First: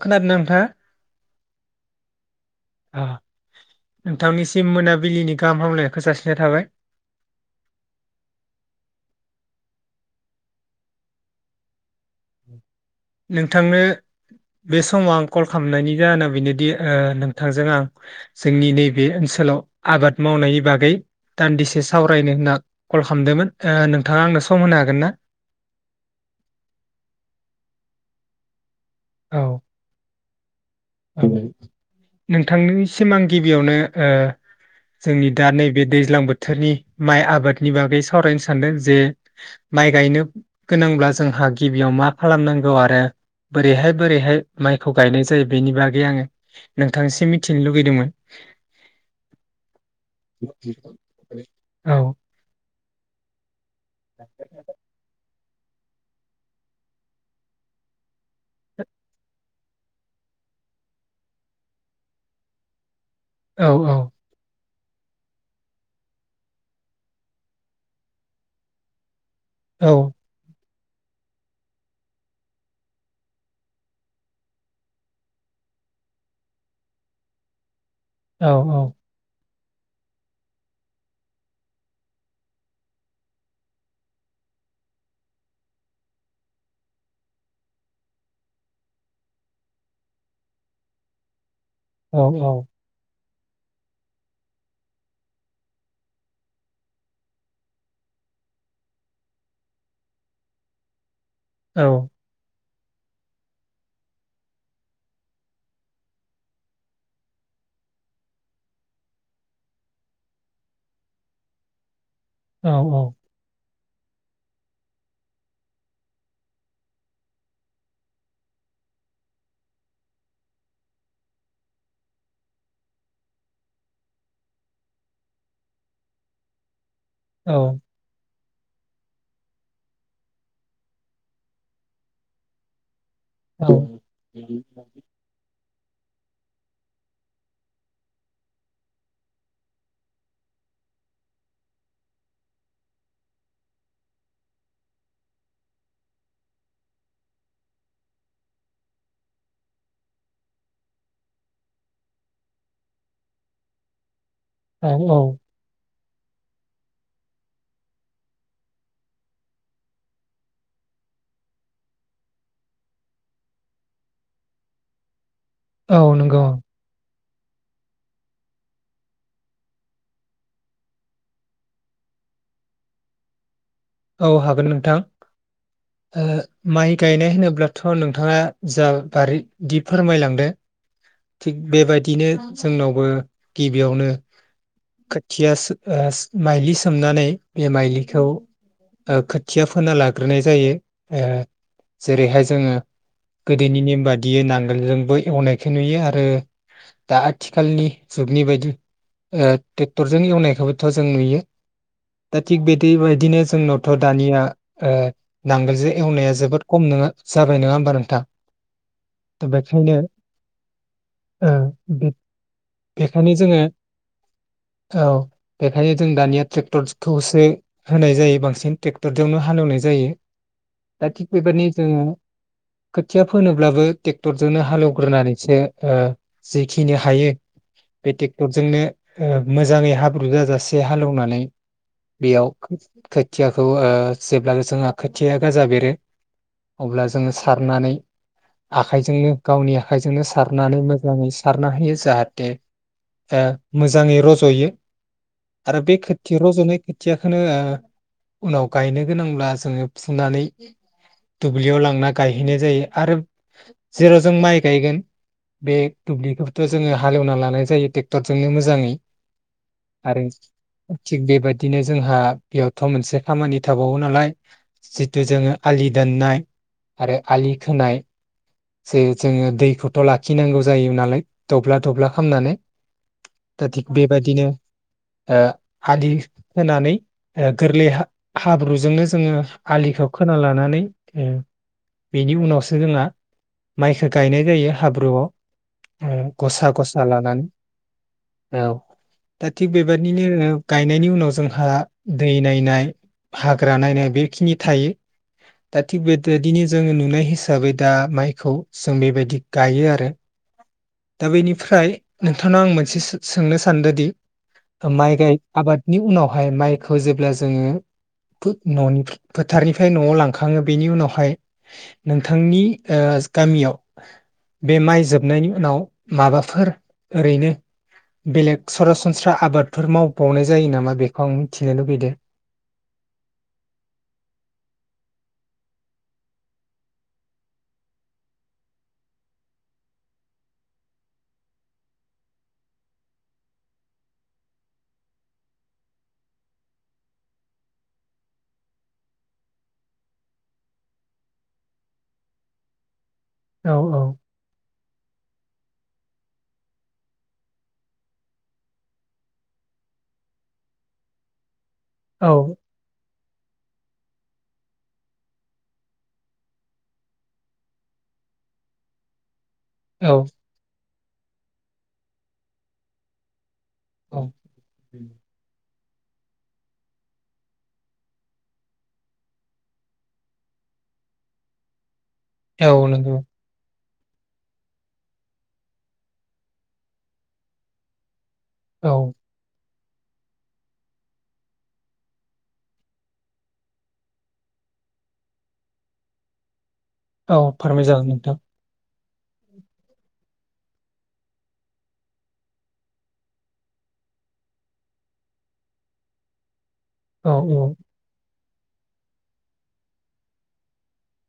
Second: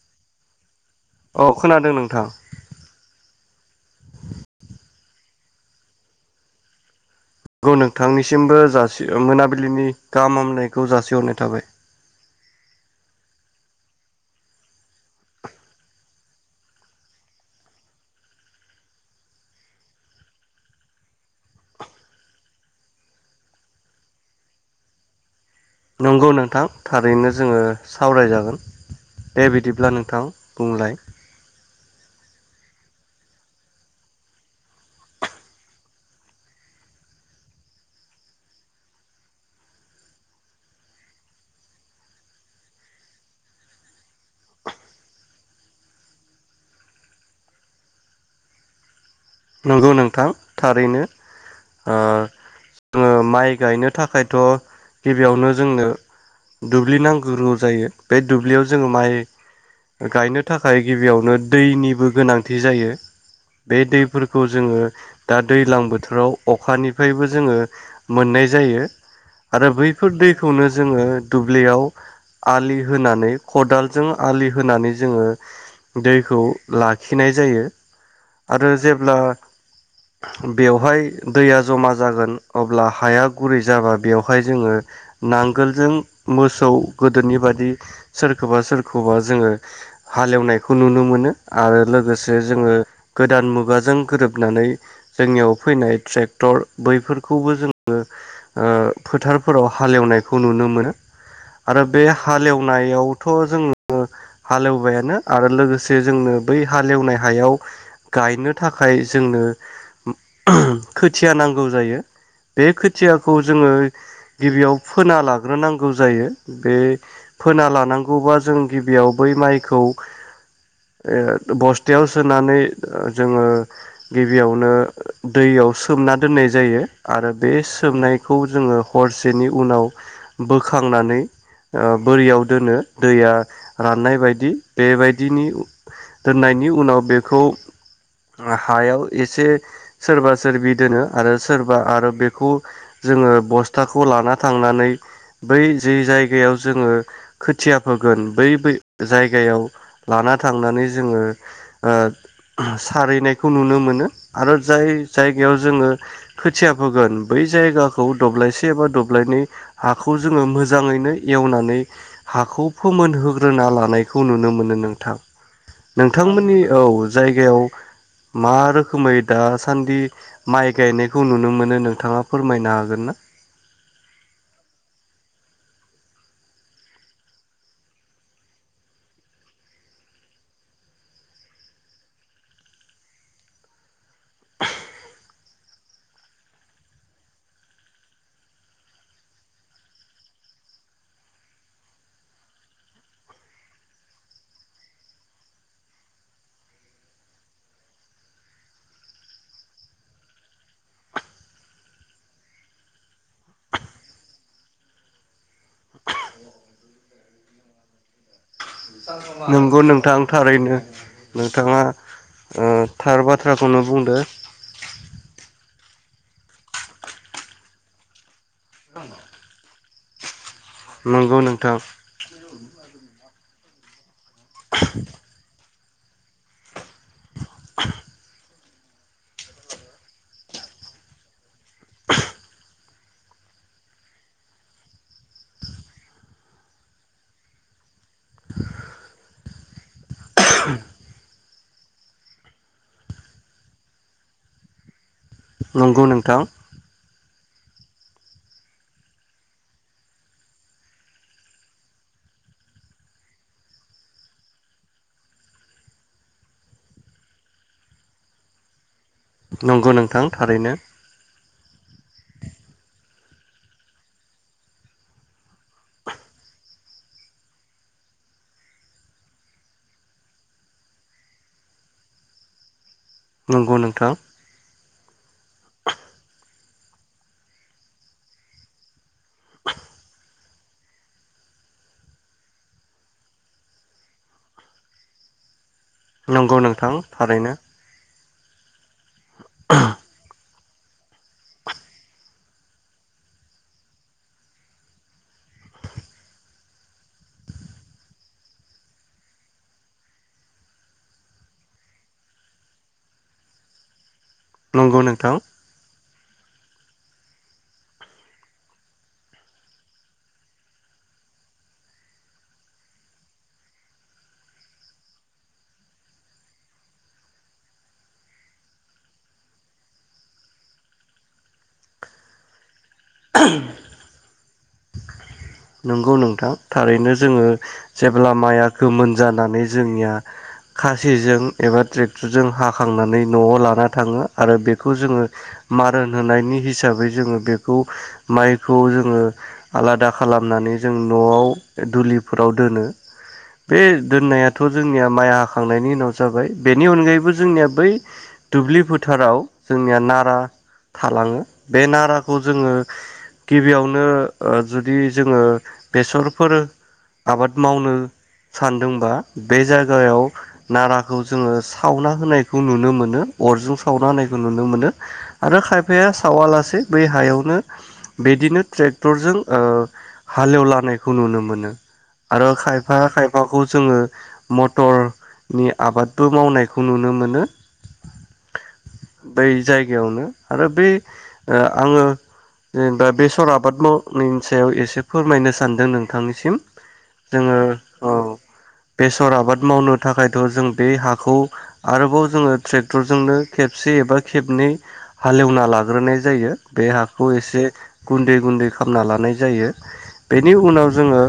खोनादों ना नोंथांङा? औ खोनादों नोंथां नोंथांनिसिम मोनाबिलिनि गाहाम हामलायखौ जासिनाय थाबाय। नंगौ नोंथांनिसिमबो जासि मोनाबिलिनि गाहाम हामनायखौ जासिहरनाय थाबाय। नोंथांनो बे समाव आं कल खालामनायनि जाहोना बेनोदि नोंथांजों आं जोंनि नैबे ओनसोलाव आबाद मावनायनि बागै दान्दिसे सावरायनो होनना कल खालामदोंमोन नोंथाङा आंनो सम होनो हागोन ना? नंगौ नोंथां थारैनो जोङो सावरायजागोन। दे बिदिब्ला नोंथां। बुंलाय ओम। नोंथांनिसिम आां गिबियावनो ओ जोंनि दा नैबे दैज्लां बोथोरनि माइ आबादनि बागै सावरायनो सानदों जे माइ गायनो गोनांब्ला जोंहा गिबियाव मा खालामनांगौ आरो बोरैहाय बोरैहाय माइखौ गायनाय जायो। बेनि बागै आङो नोंथांसिम मिथिनो लुगैदोंमोन। नंगौ नोंथां थारैनो। औ आङो माइ गायनो थाखायथ गिबियावनो जोंनो दुब्लि नांगौ जायो बे दुब्लियाव जोङो माइ गायनो थाखाय गिबियावनो दैनिबो गोनांथि जायो। औ बे दैफोर जोंङो दा दैज्लां बोथोराव अखानिफ्रायबो जोङो मोननाय जायो आरो औ बैफोर दैखौनो जोंङो दुब्लियाव आलि होनानै खदालजों आलि होनानै जोङो दैखौ लाखिनाय जायो औ आरो औ। जेब्ला बेवहाय दैया जमा जागोन अब्ला हाया गुरै जाबा बेवहाय जोङो नांगोलजों मोसौ गोदोनि बादि सोरखौबा सोरखौबा जोङो हालेवनायखौ नुनो मोनो आरो औ लोगोसे जोङो गोदान मुगा जों गोरोबनानै जोंनियाव फैनाय ट्रेक्टर बैफोरखौबो जोङो ओ फोथारफोराव हाल एवनायखौ नुनो मोनो आरो औ बे हालेव नायावथ' जोङो हाल एवबायानो आरो लोगोसे जोंनो बै हालेवनाय हायाव गायनो थाखाय जोंनो खोथिया नांगौ जायो बे औ खोथियाखौ जोङो गिबियाव फोना लाग्रोनांगौ जायो। बे फोना लानांगौबा जों गिबियाव बै माइखौ ओ बस्थायाव सोनानै जोङो गिबियावनो दैयाव सोमना दोननाय जायो आरो बे सोमनाय खौ जोङो हरसेनि उनाव बोखांनानै ओ बोरियाव दोनो दैया औ राननाय बायदि। बेबायदिनि दोननायनि उनाव बेखौ हायाव एसे सोरबा सोरबि दोनो आरो सोरबा आरो बेखौ जोङो बस्थाखौ लाना थांनानै बै जि जायगायाव जोङो खोथिया फोगोन बै बै जायगायाव लाना थांनानै जोङो ओ सारैनायखौ नुनो मोनो आरो जाय औ जायगायाव जोङो खोथिया फोगोन बै जायगाखौ दब्लायसे एबा दब्लायनै हाखौ जोङो मोजाङैनो एवनानै हाखौ फोमोनहोग्रोना लानायखौ नुनो मोनो नोंथां। औ नंगौ नोंथांमोननि औ जायगायाव मा रोखोमै दासान्दि माइ गायनायखौ नुनो मोनो नोंथाङा फोरमायनो हागोन ना? औ हागोन नोंथां ओ माइ गायनाय होनोब्लाथ' नोंथाङा जा बादि फोरमायलांदों थिग बेबायदिनो जोंनावबो गिबियावनो खियास ओस ओ माइलि सोमनानै बे माइलिखौ ओ खोथिया फोना लाग्रोनाय जायो ओ जेरैहाय जोङो गोदोनि नेम बादियै नांगोलजोंबो एवनायखौ नुयो आरो दा आथिखालनि जुगनि बायदि ओ ट्रेक्टरजों एवनायखौबोथ' जों नुयो। दा थिग बेदि बेबायदिनो जोंनावथ' दानिया ओ नांगोलजों एवनाया जोबोद खम नङा जाबाय नङा होमबा नोंथां? दा नंगौ बेखायनो नोंथां थारैनो ओ नोंथाङा ओ थार बेखायनो जोङो बाथ्राखौनो बुंदों। औ बेखायनो जों दानिया ट्रेक्टरखौसो होनाय जायो बांसिन ट्रेक्टरजोंनो हाल एवनाय जायो। दा थिग नंगौ बेबायदिनो नोंथां जोङो खोथिया फोनोब्लाबो टेक्टरजोंनो हाल एवग्रोनानैसो ओ जेखिनि हायो बे ट्रेक्टरजोंनो ओ मोजाङै हाब्रु जाजासे हालेवनानै बेयाव खोथियाखौ ओ जेब्ला जोंहा खोथिया गाजा बेरो अब्ला जोङो सारनानै आखाइजोंनो गावनि आखाइजोंनो सारनानै मोजाङै सारना होयो जाहाथे ओ मोजाङै रजयो आरो बे नंगौ खोथिया नोंथां रज'नाय खोथियाखौ होनो होआ उनाव गायनो गोनांब्ला जोङो फुनानै दुब्लियाव लांना गायहैनाय जायो आरो जेराव जों माइ गायगोन बे दुब्लिखौथ जोङो हालेवना लानाय जायो ट्रेक्टरजोंनो मोजाङै नंगौ आरो नोंथां थारैनो थिग बेबायदिनो जोंहा बेयाव मोनसे खामानि थाबावो नालाय जिथु जोङो आलि दोननाय आरो आलि खोनाय जे जोङो दैखौथ' लाखिनांगौ जायो नालाय दब्ला दब्ला खामनानै दा नंगौ थिग नोंथां बेबायदिनो आलि होनानै गोरलै हाब्रुजोंनो जोङो आलिखौ खोना लानानै बेनि उनावसो जोंहा माइखौ गायनाय जायो हाब्रुआव। ओ नंगौ गसा नोंथां गसा लानानै थारैनो औ दा थिक बेबायदिनो गायनायनि उनाव जोंहा दै नायनाय हाग्रा नायनाय बेखिनि थायो दा थिग बेबायदिनो जोङो नुनाय हिसाबै दा माइखौ जों बेबायदि गायो आरो। दा बेनिफ्राय नोंथांनाव आं मोनसे सोंनो सानदोंदि नंगौ माइ नोंथां गाय आबादनि उनावहाय माइ खौ जेब्ला जोङो न'नि फोथारनिफ्राय न'आव लांखाङो बेनि उनावहाय नोंथांनि गामियाव बे माइ जोबनायनि उनाव माबाफोर ओरैनो बेलेग सरासनस्रा आबादफोर मावबावनाय जायो नामा बेखौ आं मिथिनो लुबैदों? [unintelligible] नंगौ नोंथां थारैनो जोङो जेब्ला माइआ गोमोन जानानै जोंनिया खासिजों एबा ट्रेक्टरजों हाखांनानै न'आव लाना थाङो आरो बेखौ जोङो मारन होनायनि हिसाबै जोङो बेखौ माइखौ जोङो आलादा खालामनानै जों न'वाव दुलिफोराव दोनो। औ बे दोननायाथ' जोंनिया माइ हाखांनायनि उनाव जाबाय बेनि अनगायैबो जोंनिया बै दुब्लि फोथाराव जोंनिया नारा थालाङो। बे औ नाराखौ जोङो गिबियावनो ओ जुदि जोङो बेसरफोर आबाद मावनो सानदोंबा बे जायगायाव औ नारा जोङो सावना होनायखौ नुनो मोन अरजों सावना औ होनाय नुनो मोनो आरो खायफा फाया सावालासे बै हायावनो बिदिनो ट्रेक्टरजों ओ हाल एवलानायखौ नुनो मोनो। आरो औ खायफा नंगौ खायफाखौ जोङो मटर नि आबादबो मावनायखौ नुनो मोनो। औ बै जायगायावनो आरो बे आङो जेनेबा बेसर आबाद माव नि सायाव एसे फोरमायनो सानदों नोंथांनिसिम औ जोङो फोरमायजागोन औ नोंथां बेसर आबाद मावनो थाखाय थ' जों बे हाखौ आरोबाव जोङो ट्रेक्टरजोंनो खेबसे एबा खेबनै हालेवना लाग्रोनाय जायो। बे हाखौ औ औ एसे गुन्दै गुन्दै खामना लानाय जायो बेनि उनाव जोङो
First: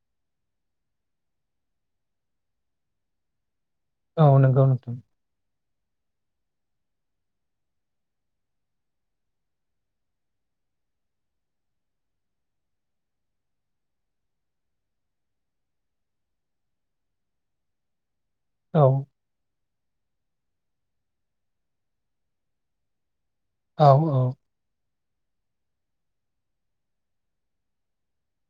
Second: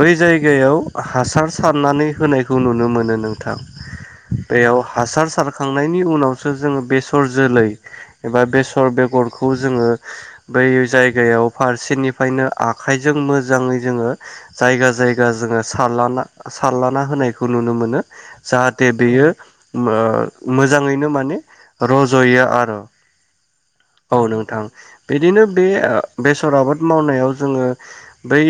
बै जायगायाव हासार सारनानै होनायखौ नुनो मोनो नोंथां। औ नंगौ बेयाव नोंथां हासार सारख खांनायनि उनावसो जोङो बेसर जोलै एबा बेसर बेगरखौ जोङो बै जायगायाव फारस सेनिफ्रायनो आखाइजों मोजाङै जोङो जायगा जायगा जोङो सालाना सारलाना होनायखौ नुनो मोनो। औ जाहाथे बेयो मो मोजाङैनो माने रज'यो आरो औ नोंथां। बिदिनो बे ओ बेसर आबाद मावनायाव जोङो बै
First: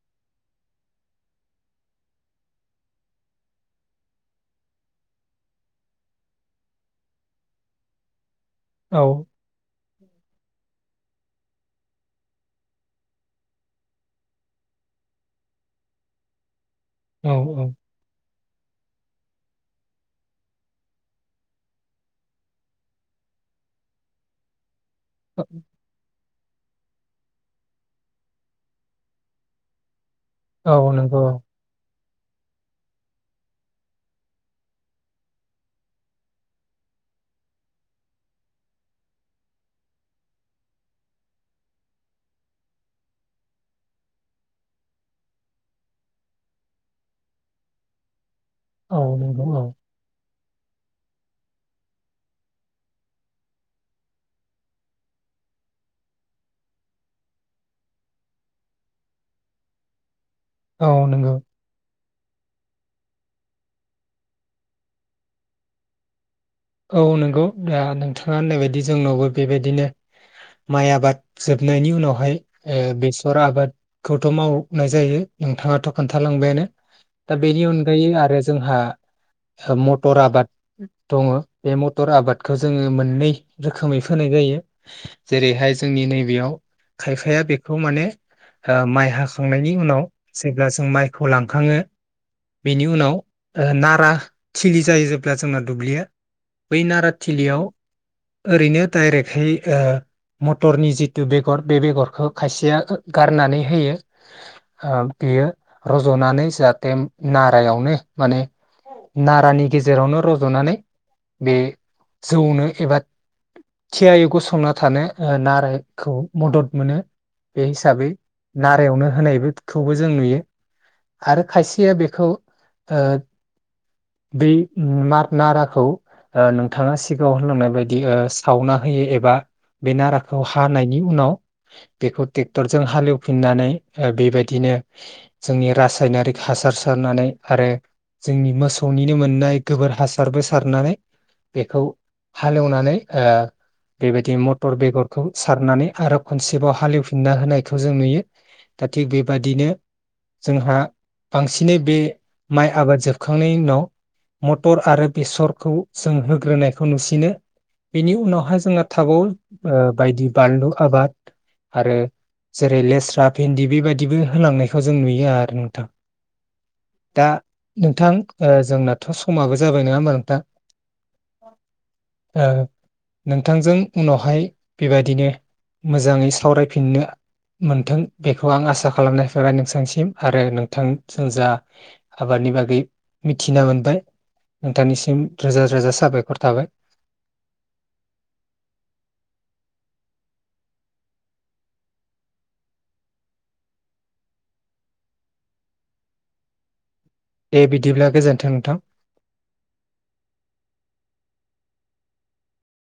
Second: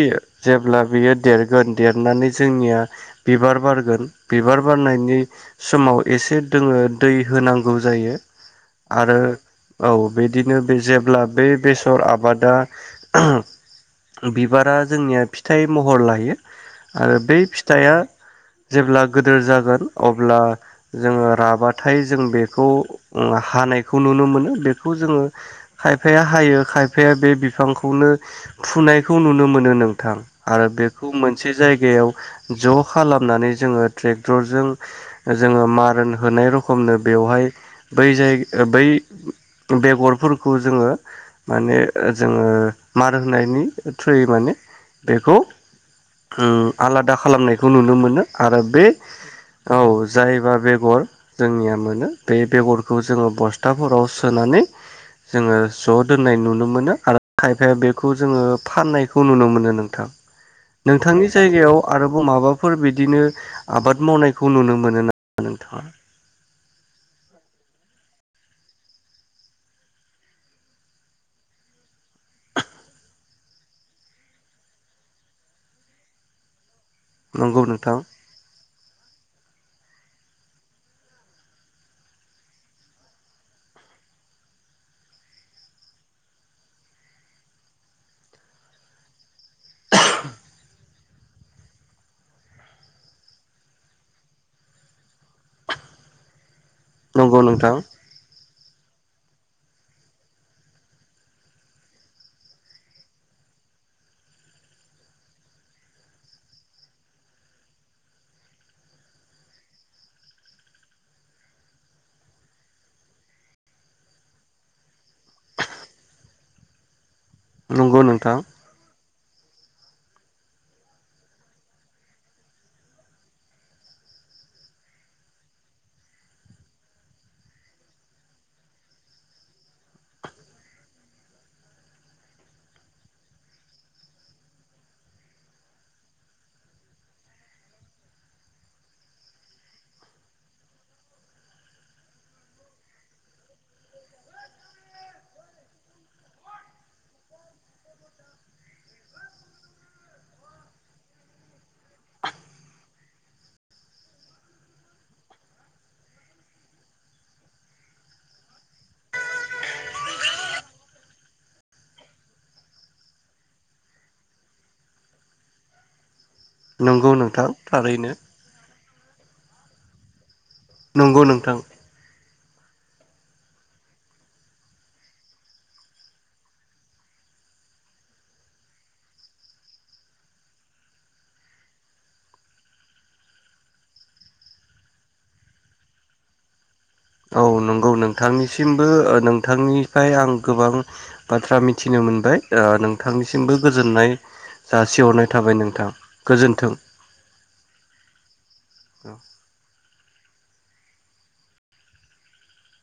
जेब्ला बियो देरगोन देरनानै जोंनिया बिबार बारगोन बिबार बारनायनि समाव एसे दोङो दै होनांगौ जायो। औ आरो औ बिदिनो बे जेब्ला बे बेसर आबादा बिबारा जोंनिया फिथाइ महर लायो। आरो बै फिथाइया जेब्ला गोदोर जागोन अब्ला जोङो राबाथाय जों बेखौ ओ हानायखौ नुनो मोनो बेख खौ जोङो खायफाया हायो खायफाया बे बिफांख खौनो फुनायखौ नुनो मोनो नोंथां। आरो औ बेखौ नंगौ मोनसे जायगायाव ज' खालामनानै जोङो ट्रेक्टरजों जोङो मारोन होनाय रखमनो बेवहाय बै जाय बै बेगरफोरखौ जोङो माने ओ जोङो मार होनायनि ओ थ्रुयै माने बेखौ उम आलादा खालामनायखौ नुनो मोनो। आरो बे औ नंगौ औ जाय एबा बेगर जोंनिया मोनो बे बेगरखौ जोङो बस्थाफोराव सोनानै जोङो ज' दोननाय नुनो मोनो आरो खायफाया बेखौ जोङो फाननायखौ नुनो मोनो नोंथां। औ नोंथांनि नंगौ जायगायाव आरो गु माबाफोर बिदिनो आबाद मावनायखौ नुनो मोनो ना नोंथाङा? औ नोंगौ दा नोंथ थ्रा होननाय बायदि जोंनावबो बेबायदिनो माइ आबाद जोबनायनि उनावहाय ओ बेसर आबादखौथ' मावनाय जायो नोंथाङाथ' खोन्थालांबायानो। दा बेनि नंगौ नोंथां अनगायै आरो जोंहा ओ मथ थर आबाद दङो। बे मटर आबादखौ जोङो मोननै रोखोमै फोनाय जायो जेरैहाय जोंनि नैबेयाव खायफाया बेखौ माने ओ माइ हाख खांनायनि उनाव जेब्ला जों माइ खौ लांखाङो बेनि उनाव ओ नारा थिलि जायो जेब्ला जोंना दुब्लिया। बै नंगौ नाराथिलियाव नोंथां ओरैनो डायरेकहै ओ मटरनि जिथु बेगर बे बेगरखौ खायसेया ओ गारनानै होयो ओ बेयो रज'नानै जाहाथे नारायावनो माने नारानि गेजेरावनो रज'नानै बे जौनो एबा थियायै गसंना थानो ओ नारोखौ मदद मोनो। बे नंगौ हिसाबै नोंथां नारायावनो होनायखौबो जों नुयो आरो खायसेया बेखौ बै नाराखौ नोंथाङा सिगाङाव होनलांनाय बायदि सावना होयो एबा बे नाराखौ हानायनि उनाव बेखौ ट्रेक्टरजों हालेवफिननानै बेबायदिनो जोंनि रासायनारिक हासार सारनानै आरो जोंनि मोसौनिनो मोननाय गोबोर हासारबो सारनानै बेखौ हालेवनानै ओ बेबायदि मटर बेगरखौ सारनानै आरो खनसेबाव हालेवफिनना होनायखौ जों नुयो दा थिग बेबादिनो जोंहा बांसिनै बे माइ आबाद जोबखांनायनि उनाव मटर आरो बेसरखौ जों होग्रोनायखौ नुसिनो बेनि उनावहाय जोंहा थागौ बायदि बानलु आबाद आरो जेरै लेस्रा, भेन्दि बेबायदिबो होलांनायखौ जों नुयो आरो नोंथां। नंगौ दा नोंथां थारैनो नोंथां जोंना थ' समाबो जाबाय नङा होनबा नोंथां। नंगौ नोंथां। ओ नोंथांजों उनावहाय बेबायदिनो मोजाङै सावरायफिननो मोनथों बेखौ आं आसा खालामनाय फैाय नोंथांसिम आरो नोंथांजों जा आबादनि बागै मिथिना मोनबाय नोंथांनिसिम। रोजा रोजा साबायखर थाबाय। औ नंगौ नोंथांनिसिमबो नोंथांनिफ्राय आं गोबां बाथ्रा मिथिनो मोनबाय नोंथांनिसिमबो गोजोननाय जासिहरनाय थाबाय नोंथां गोजोन्थों। दे बिदिब्ला गोजोन्थों नोंथां।